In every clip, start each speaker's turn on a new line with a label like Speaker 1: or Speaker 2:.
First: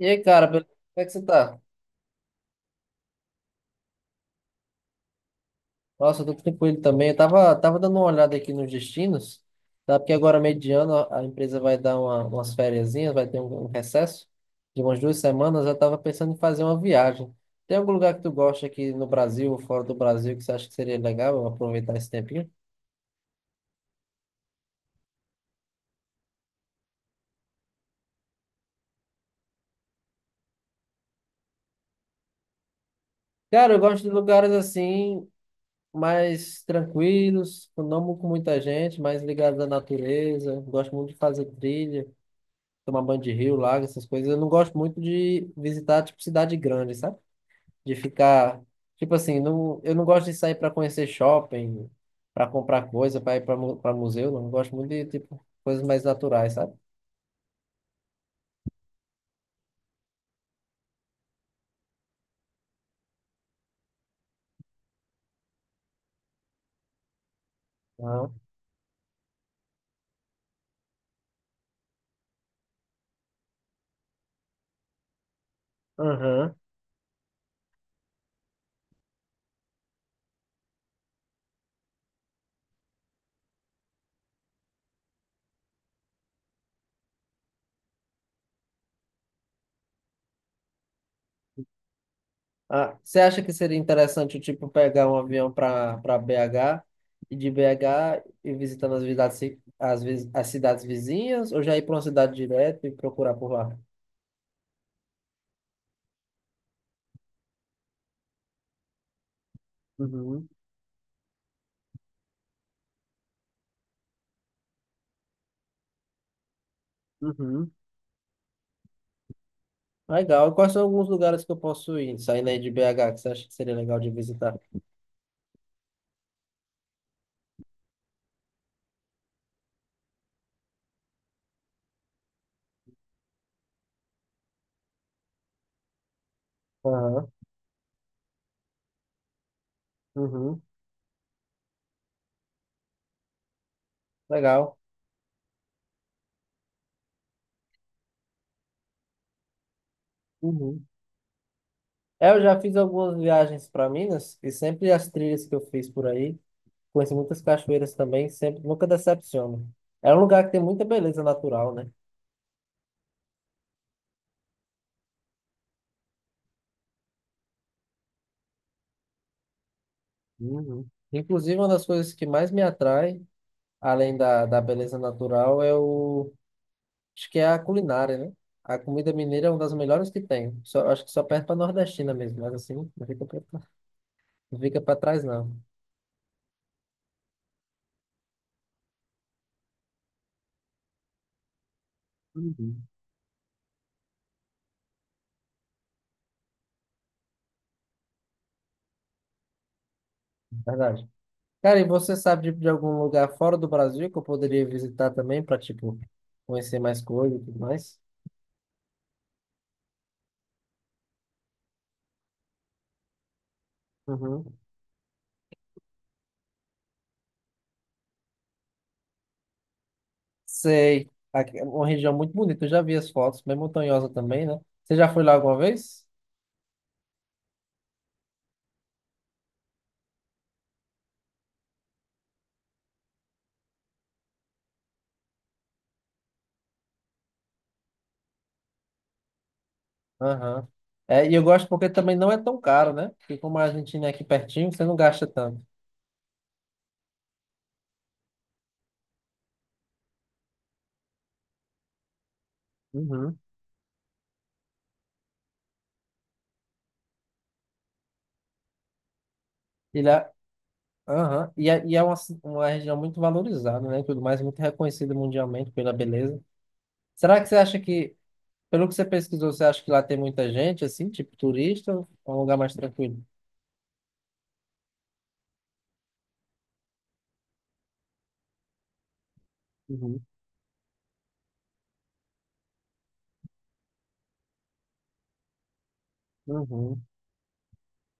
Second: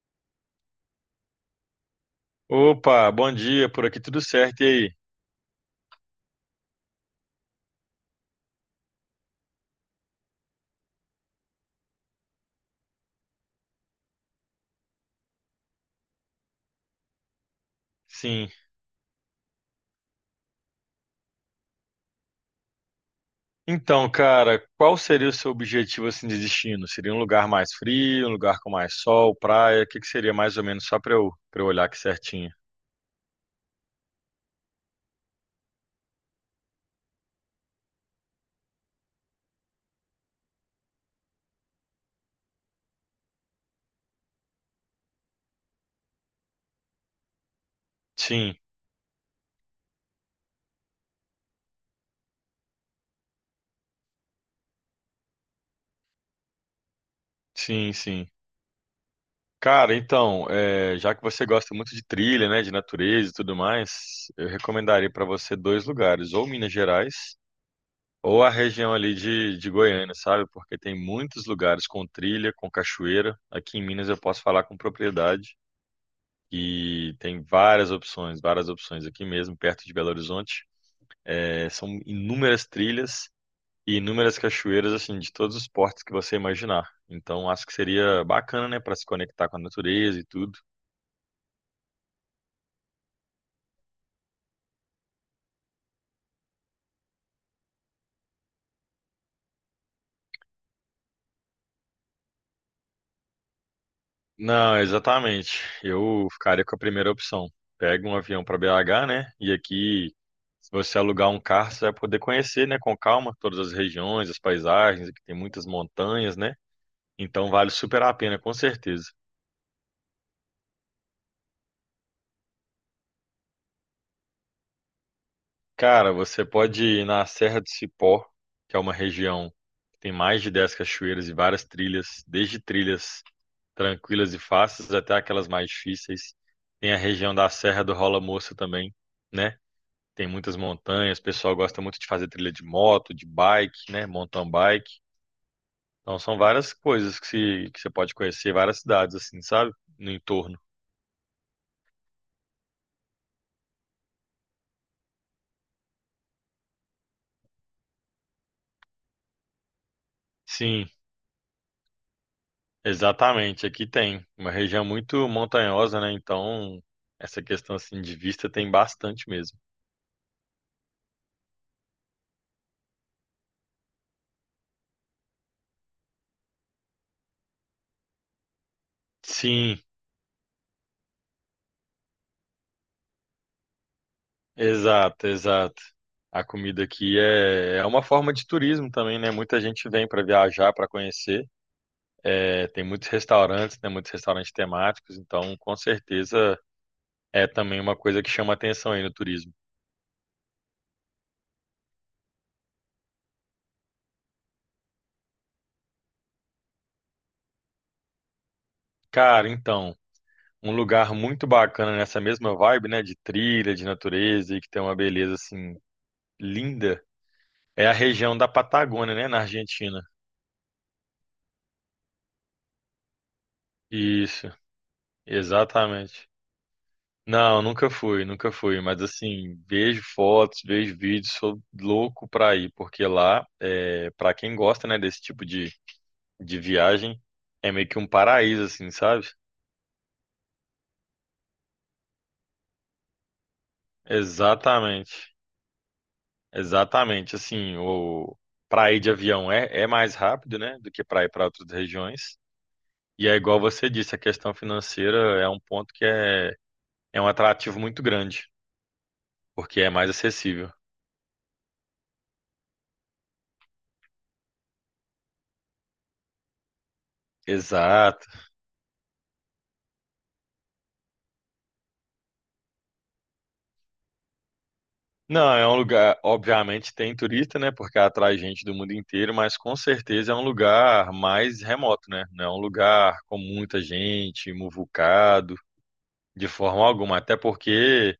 Speaker 1: E aí, cara, beleza? Como é que você tá?
Speaker 2: Opa, bom dia, por aqui tudo certo, e aí?
Speaker 1: Nossa, eu tô tranquilo também. Eu tava dando uma olhada aqui nos destinos, tá? Porque agora, mediano, a empresa vai dar umas fériasinhas, vai ter um recesso de umas duas semanas. Eu tava pensando em fazer uma viagem. Tem algum lugar que tu
Speaker 2: Sim.
Speaker 1: gosta aqui no Brasil ou fora do Brasil que você acha que seria legal eu aproveitar esse tempinho?
Speaker 2: Então, cara, qual seria o seu objetivo assim de destino? Seria um lugar mais frio, um lugar com mais sol, praia? O que que seria mais ou menos só para eu olhar aqui certinho?
Speaker 1: Cara, eu gosto de lugares assim, mais tranquilos, não com muita gente, mais ligados à natureza. Gosto muito de fazer trilha. Tomar banho de rio, lago, essas coisas. Eu não gosto muito de visitar, tipo, cidade grande, sabe? De
Speaker 2: Sim,
Speaker 1: ficar, tipo assim, não, eu não gosto de sair para conhecer shopping, para comprar coisa, para ir para museu, não. Eu gosto muito de, tipo, coisas mais naturais, sabe?
Speaker 2: sim, sim. Cara, então, é, já que você gosta muito de trilha, né, de natureza e tudo mais, eu recomendaria para você dois lugares, ou Minas Gerais,
Speaker 1: Não.
Speaker 2: ou a região ali de Goiânia, sabe? Porque tem muitos lugares com trilha, com cachoeira. Aqui em Minas eu posso falar com propriedade.
Speaker 1: Aham.
Speaker 2: E tem várias opções aqui mesmo, perto de Belo Horizonte. É, são inúmeras trilhas e inúmeras cachoeiras, assim, de todos os portos que você imaginar. Então, acho que seria bacana, né, para se conectar com a natureza e tudo.
Speaker 1: Ah, você acha que seria interessante, tipo, pegar um avião para BH e de BH ir visitando as cidades, as cidades vizinhas ou já ir para uma cidade direto e procurar por lá?
Speaker 2: Não, exatamente. Eu ficaria com a primeira opção. Pega um avião para BH, né? E aqui,
Speaker 1: Uhum,
Speaker 2: se você alugar um carro, você vai poder conhecer, né, com calma, todas as regiões, as paisagens, aqui tem muitas montanhas, né? Então,
Speaker 1: uhum.
Speaker 2: vale super a pena, com certeza.
Speaker 1: Legal. E quais são alguns lugares que eu posso ir, saindo aí de BH, que você acha que seria legal de visitar?
Speaker 2: Cara, você pode ir na Serra do Cipó, que é uma região que tem mais de 10 cachoeiras e várias trilhas, desde trilhas tranquilas e fáceis até aquelas mais difíceis. Tem a
Speaker 1: Aham,
Speaker 2: região da Serra do Rola Moça também, né? Tem muitas
Speaker 1: uhum,
Speaker 2: montanhas, o pessoal gosta muito de fazer trilha de moto, de bike, né? Mountain
Speaker 1: legal.
Speaker 2: bike. Então são várias coisas que, se, que você pode conhecer, várias cidades assim, sabe? No entorno.
Speaker 1: Uhum. É, eu já fiz algumas viagens para Minas e sempre as trilhas que eu fiz por aí, conheci muitas cachoeiras também, sempre nunca decepciono. É um lugar que tem muita
Speaker 2: Sim,
Speaker 1: beleza natural, né?
Speaker 2: exatamente, aqui tem uma região muito montanhosa, né? Então, essa questão assim de vista tem bastante mesmo.
Speaker 1: Uhum. Inclusive, uma das coisas que mais me atrai, além da beleza natural, acho que é a culinária, né? A comida mineira é uma das
Speaker 2: Sim,
Speaker 1: melhores que tem. Só, acho que só perde para nordestina mesmo, mas assim, não fica. Não fica pra trás,
Speaker 2: exato,
Speaker 1: não.
Speaker 2: exato. A comida aqui é, é uma forma de turismo também, né? Muita gente vem para viajar, para conhecer. É, tem
Speaker 1: Uhum.
Speaker 2: muitos restaurantes, né? Muitos restaurantes temáticos, então com certeza é também uma coisa que chama atenção aí no turismo.
Speaker 1: Verdade. Cara, e você sabe de algum lugar fora do Brasil que eu poderia visitar também para tipo, conhecer mais coisas e tudo mais?
Speaker 2: Cara, então, um lugar muito bacana nessa mesma vibe, né? De trilha, de natureza
Speaker 1: Uhum.
Speaker 2: e que tem uma beleza assim linda. É a região da Patagônia, né, na Argentina.
Speaker 1: Sei. Aqui é uma região muito bonita. Eu já vi as fotos, bem montanhosa também,
Speaker 2: Isso,
Speaker 1: né? Você já foi lá alguma vez?
Speaker 2: exatamente. Não, nunca fui, nunca fui, mas assim, vejo fotos, vejo vídeos, sou louco pra ir, porque lá, é, pra quem gosta, né, desse tipo de viagem, é meio que um paraíso, assim, sabe?
Speaker 1: Aham. É, e eu gosto porque também não é tão caro, né? Porque como a Argentina é aqui pertinho, você não gasta
Speaker 2: Exatamente,
Speaker 1: tanto.
Speaker 2: exatamente. Assim, o para ir de avião é, é mais rápido, né, do que para ir para outras regiões. E é
Speaker 1: Uhum.
Speaker 2: igual você disse, a questão financeira é um ponto que é, é um atrativo muito grande, porque é
Speaker 1: Ele
Speaker 2: mais
Speaker 1: é,
Speaker 2: acessível.
Speaker 1: aham. E é uma, uma região muito valorizada, né? E tudo mais, muito reconhecida mundialmente pela beleza. Será que você acha que
Speaker 2: Exato.
Speaker 1: Pelo que você pesquisou, você acha que lá tem muita gente, assim, tipo turista, ou é um lugar mais tranquilo?
Speaker 2: Não, é um lugar, obviamente tem turista, né? Porque atrai gente do mundo inteiro, mas com
Speaker 1: Uhum,
Speaker 2: certeza é um lugar mais remoto, né? Não é um lugar com muita gente, muvucado, de forma
Speaker 1: uhum.
Speaker 2: alguma. Até porque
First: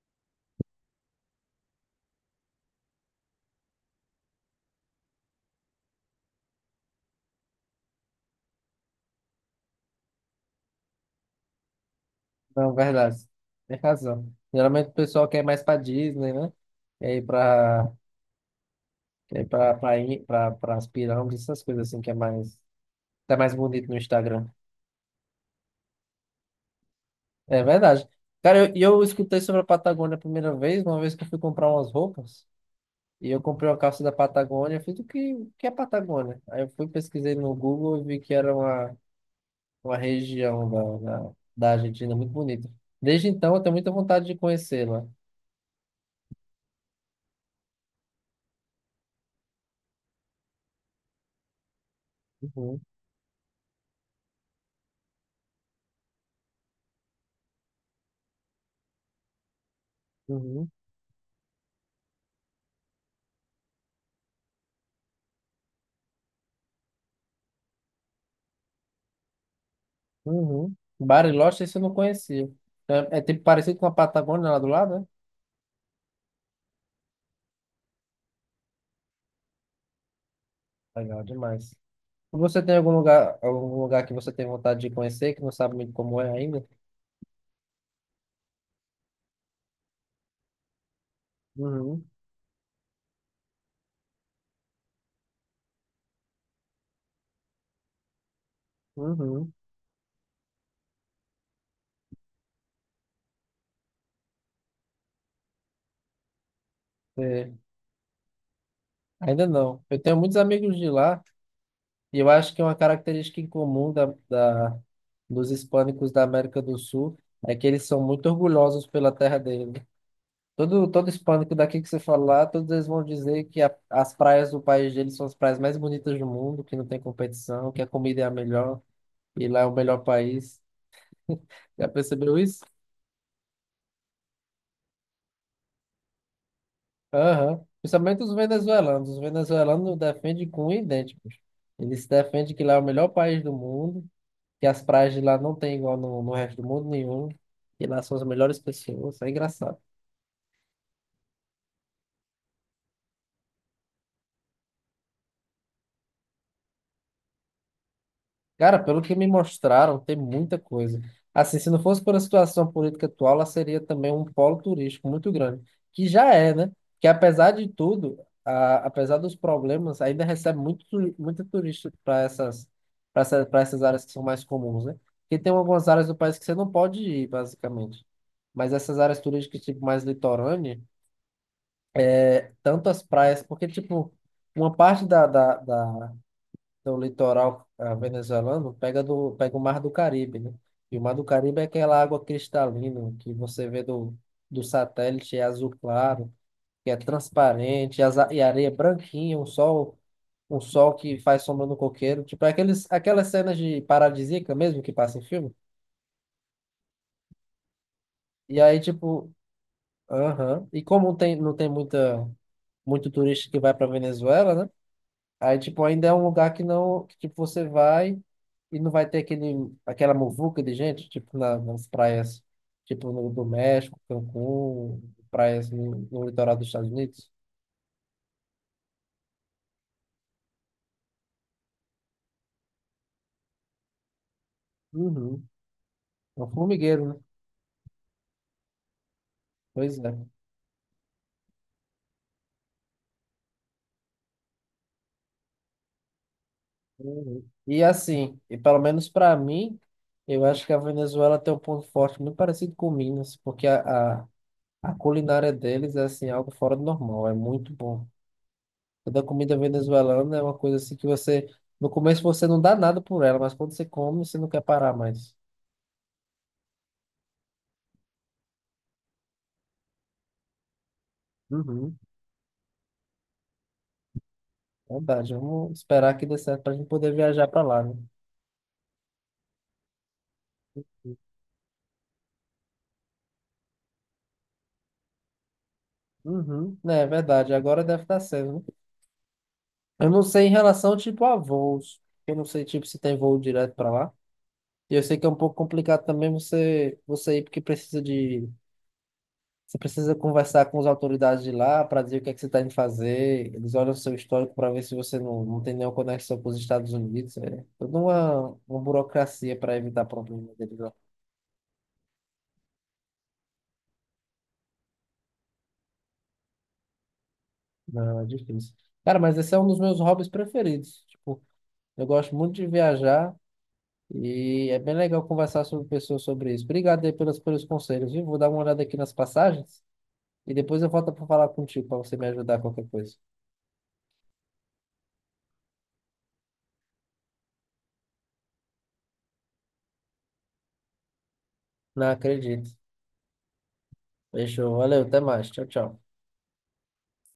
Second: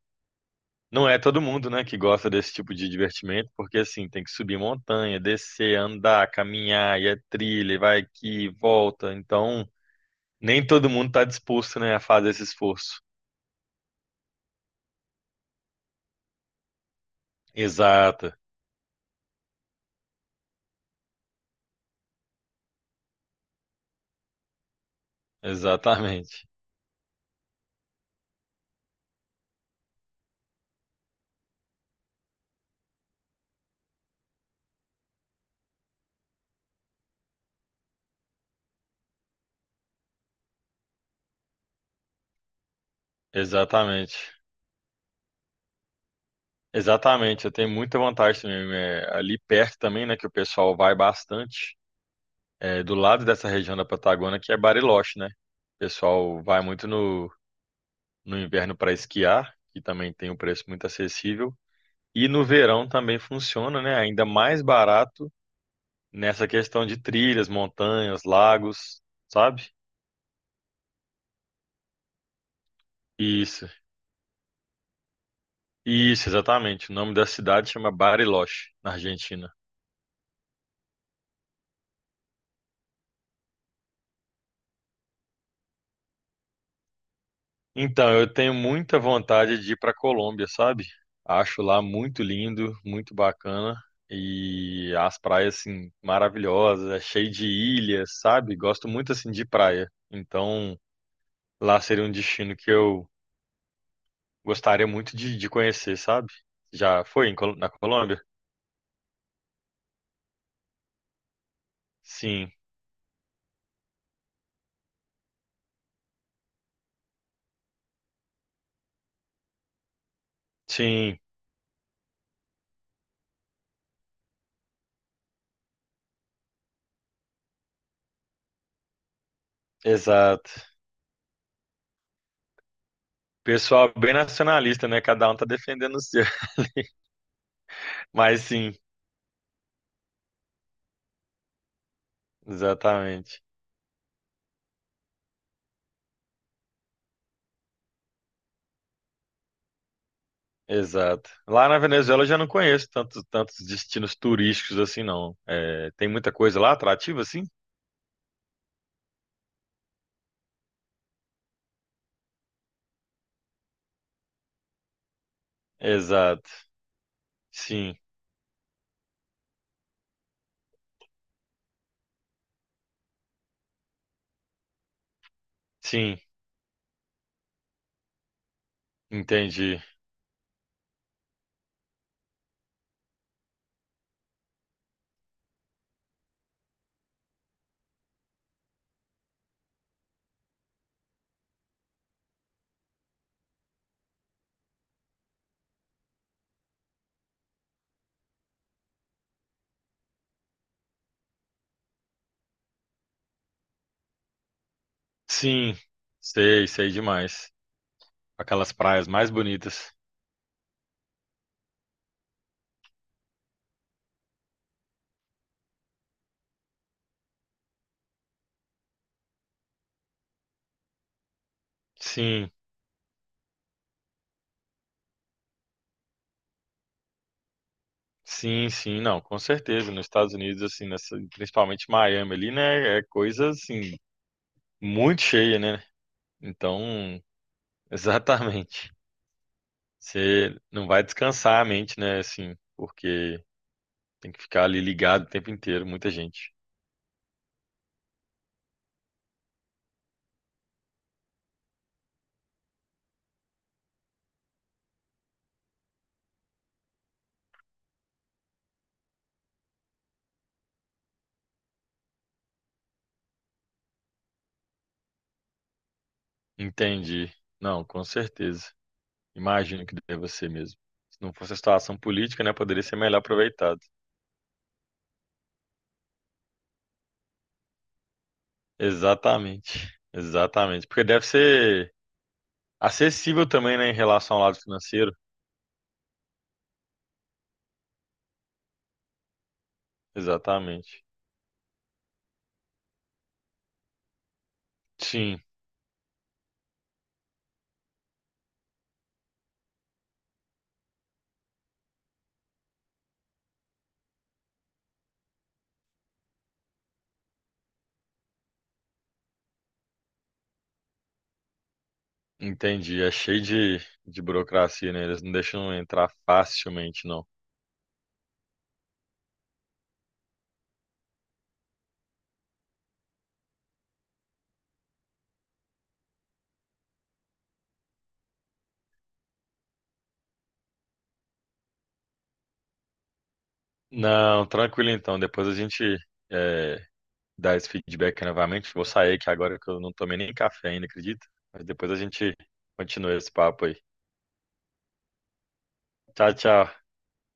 Speaker 2: não é todo mundo, né, que gosta desse tipo de divertimento, porque assim, tem que subir montanha, descer, andar, caminhar, e é trilha, e vai aqui, e volta. Então, nem todo mundo está disposto, né, a fazer esse
Speaker 1: Não,
Speaker 2: esforço.
Speaker 1: verdade. Tem razão. Geralmente o pessoal quer ir mais pra Disney, né? Quer ir pra,
Speaker 2: Exato,
Speaker 1: quer ir pra, pra, ir- pra, pras pirâmides, essas coisas assim que é mais, tá mais bonito no Instagram.
Speaker 2: exatamente.
Speaker 1: É verdade. Cara, eu escutei sobre a Patagônia a primeira vez, uma vez que eu fui comprar umas roupas, e eu comprei uma calça da Patagônia, eu fiz o que é Patagônia? Aí eu fui, pesquisei no Google e vi que era uma região da Argentina muito bonita. Desde então, eu tenho muita
Speaker 2: Exatamente.
Speaker 1: vontade de conhecê-la.
Speaker 2: Exatamente, eu tenho muita vantagem também. É, ali perto também, né, que o pessoal vai bastante,
Speaker 1: Uhum,
Speaker 2: é, do lado dessa região da Patagônia, que é Bariloche, né? O pessoal vai muito no inverno para esquiar, que também tem um preço
Speaker 1: uhum,
Speaker 2: muito acessível. E no verão também funciona, né? Ainda mais barato nessa questão de trilhas, montanhas, lagos, sabe?
Speaker 1: uhum. Bariloche, esse eu não conhecia. É, é tipo
Speaker 2: Isso,
Speaker 1: parecido com a Patagônia lá do lado, né?
Speaker 2: isso, exatamente. O nome da cidade chama Bariloche, na Argentina.
Speaker 1: Legal demais. Você tem algum lugar que você tem vontade de conhecer, que não sabe muito como é ainda?
Speaker 2: Então, eu tenho muita vontade de ir para Colômbia, sabe? Acho lá
Speaker 1: Uhum,
Speaker 2: muito lindo, muito bacana e as praias assim maravilhosas, é cheio de ilhas, sabe? Gosto muito assim de
Speaker 1: uhum.
Speaker 2: praia. Então, lá seria um destino que eu gostaria muito de conhecer, sabe? Já foi em
Speaker 1: É,
Speaker 2: na Colômbia?
Speaker 1: ainda não. Eu tenho muitos amigos de lá, e eu
Speaker 2: Sim,
Speaker 1: acho que uma característica em comum dos hispânicos da América do Sul é que eles são muito orgulhosos pela terra deles. Todo
Speaker 2: sim,
Speaker 1: hispânico daqui que você falar, todos eles vão dizer que as praias do país deles são as praias mais bonitas do mundo, que não tem competição, que a comida é a melhor e lá é o melhor
Speaker 2: exato.
Speaker 1: país. Já percebeu isso?
Speaker 2: Pessoal bem nacionalista, né? Cada um tá defendendo o seu.
Speaker 1: Aham. Principalmente os
Speaker 2: Mas sim,
Speaker 1: venezuelanos. Os venezuelanos defendem com idênticos. Eles defendem que lá é o melhor
Speaker 2: exatamente.
Speaker 1: país do mundo, que as praias de lá não tem igual no resto do mundo nenhum, que lá são as melhores pessoas. É engraçado.
Speaker 2: Exato. Lá na Venezuela eu já não conheço tantos, tantos destinos turísticos assim, não. É, tem muita coisa lá atrativa, assim?
Speaker 1: Cara, pelo que me mostraram, tem muita coisa. Assim, se não fosse por a situação política atual, ela seria também um polo turístico muito grande, que já
Speaker 2: Exato.
Speaker 1: é, né? Que apesar de
Speaker 2: Sim,
Speaker 1: tudo, apesar dos problemas, ainda recebe muito, muito turista para essas, para essas áreas que são mais comuns, né? Porque tem algumas áreas do
Speaker 2: sim,
Speaker 1: país que você não pode ir, basicamente. Mas essas áreas turísticas,
Speaker 2: entendi.
Speaker 1: tipo, mais litorânea, é, tanto as praias, porque, tipo, uma parte da do litoral venezuelano pega, pega o Mar do Caribe, né? E o Mar do Caribe é aquela água cristalina que você vê do satélite, é azul claro, que é transparente, e, e a areia é branquinha, um sol que faz sombra no coqueiro. Tipo, é aqueles, aquelas cenas de paradisíaca mesmo que passa em filme.
Speaker 2: Sim, sei, sei demais.
Speaker 1: E
Speaker 2: Aquelas
Speaker 1: aí,
Speaker 2: praias mais
Speaker 1: tipo,
Speaker 2: bonitas.
Speaker 1: aham. E como tem, não tem muita, muito turista que vai para Venezuela, né? Aí, tipo, ainda é um lugar que não, que, tipo, você vai e não vai ter aquele, aquela muvuca de gente, tipo, nas praias,
Speaker 2: Sim,
Speaker 1: tipo, no, do México, Cancún, praias no litoral dos Estados Unidos.
Speaker 2: sim, sim, não, com certeza. Nos Estados Unidos, assim, nessa, principalmente Miami ali, né? É coisa, assim, muito
Speaker 1: Uhum.
Speaker 2: cheia, né?
Speaker 1: É um formigueiro, né?
Speaker 2: Então, exatamente.
Speaker 1: Pois é.
Speaker 2: Você não vai descansar a mente, né? Assim, porque tem que ficar ali ligado o tempo inteiro, muita gente.
Speaker 1: Uhum. E assim, e pelo menos para mim, eu acho que a Venezuela tem um ponto forte muito parecido com Minas, porque a culinária deles é, assim, algo fora do normal, é muito bom. Toda comida venezuelana é uma coisa assim que você, no começo você não dá nada por ela, mas quando você come, você não quer parar mais.
Speaker 2: Entendi. Não, com certeza. Imagino que deva ser mesmo. Se não fosse a situação
Speaker 1: Uhum.
Speaker 2: política, né, poderia ser melhor aproveitado.
Speaker 1: Verdade, vamos esperar que dê certo pra gente poder viajar pra lá, né?
Speaker 2: Exatamente. Exatamente. Porque deve ser acessível também, né, em relação ao lado financeiro.
Speaker 1: Uhum. É verdade, agora deve estar sendo, né? Eu não sei em relação,
Speaker 2: Exatamente.
Speaker 1: tipo, a voos. Eu não sei, tipo, se tem voo direto pra lá. E eu sei que é um
Speaker 2: Sim,
Speaker 1: pouco complicado também você ir porque precisa de. Você precisa conversar com as autoridades de lá para dizer o que é que você está indo fazer. Eles olham o seu histórico para ver se você não tem nenhuma conexão com os Estados Unidos. É toda uma burocracia para evitar problemas deles lá.
Speaker 2: entendi. É cheio de burocracia, né? Eles não deixam entrar facilmente, não.
Speaker 1: Não, é difícil. Cara, mas esse é um dos meus hobbies preferidos. Tipo, eu gosto muito de viajar e é bem legal conversar sobre pessoas sobre isso. Obrigado aí pelos conselhos, viu? Vou dar uma olhada aqui nas passagens e depois eu volto para falar contigo para você me ajudar a qualquer coisa.
Speaker 2: Não, tranquilo então. Depois a gente, é, dar esse feedback novamente. Vou sair aqui agora que eu não tomei nem café ainda, acredita? Mas depois a
Speaker 1: Não
Speaker 2: gente
Speaker 1: acredito.
Speaker 2: continua esse papo aí.
Speaker 1: Fechou. Valeu, até mais. Tchau, tchau.
Speaker 2: Tchau, tchau.